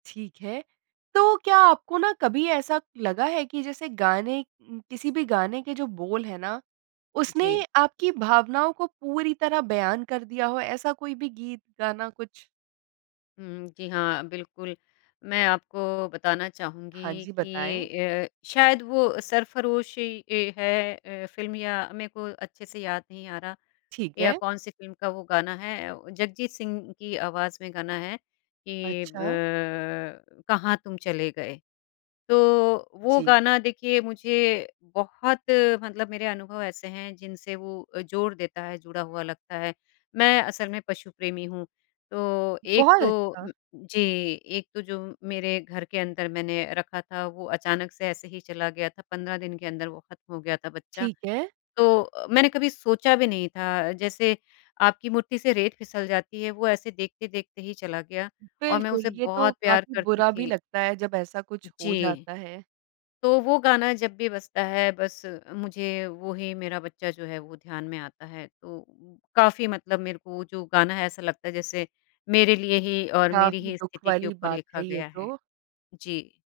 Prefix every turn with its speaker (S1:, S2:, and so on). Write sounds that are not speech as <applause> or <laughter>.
S1: ठीक है। तो क्या आपको ना कभी ऐसा लगा है कि जैसे गाने उम, किसी भी गाने के जो बोल है ना, उसने
S2: जी।
S1: आपकी भावनाओं को पूरी तरह बयान कर दिया हो ऐसा कोई भी गीत-गाना कुछ?
S2: उम, जी हाँ, बिल्कुल। मैं आपको बताना
S1: हाँ
S2: चाहूँगी
S1: जी, बताएँ।
S2: कि अ, शायद वो सरफरोशी ये है अ, फ़िल्म या मैं को अच्छे से याद नहीं आ रहा
S1: ठीक
S2: या
S1: है।
S2: कौन-सी फ़िल्म का वो गाना है, व जगजीत सिंह की आवाज़ में गाना है कि
S1: अच्छा।
S2: ब कहाँ तुम चले गए। तो वो
S1: जी।
S2: गाना देखिए मुझे बहुत मतलब मेरे अनुभव ऐसे हैं, जिनसे वो जोड़ देता है, जुड़ा हुआ लगता है। मैं असल में पशु प्रेमी हूँ, तो एक
S1: बहुत
S2: तो
S1: अच्छा।
S2: <unintelligible> जी, एक तो जो मेरे घर के अंदर मैंने रखा था वो अचानक से ऐसे ही चला गया था 15 दिन के अंदर वो खत्म हो गया था बच्चा।
S1: ठीक है।
S2: तो अ, मैंने कभी सोचा भी नहीं था, जैसे आपकी मुट्ठी से रेत फिसल जाती है, वो ऐसे देखते-देखते ही चला गया और मैं
S1: बिल्कुल,
S2: उसे
S1: ये तो
S2: बहुत प्यार
S1: काफ़ी
S2: करती
S1: बुरा भी
S2: थी।
S1: लगता है, जब ऐसा कुछ हो
S2: जी।
S1: जाता है।
S2: तो वो गाना जब भी बजता है बस मुझे वही मेरा बच्चा जो है, वो ध्यान में आता है। तो अ, काफ़ी मतलब मेरे को जो गाना है ऐसा लगता है जैसे मेरे लिए ही और मेरी
S1: काफ़ी
S2: ही
S1: दुःख
S2: स्थिति के
S1: वाली
S2: ऊपर
S1: बात
S2: लिखा
S1: है ये
S2: गया है।
S1: तो।
S2: जी।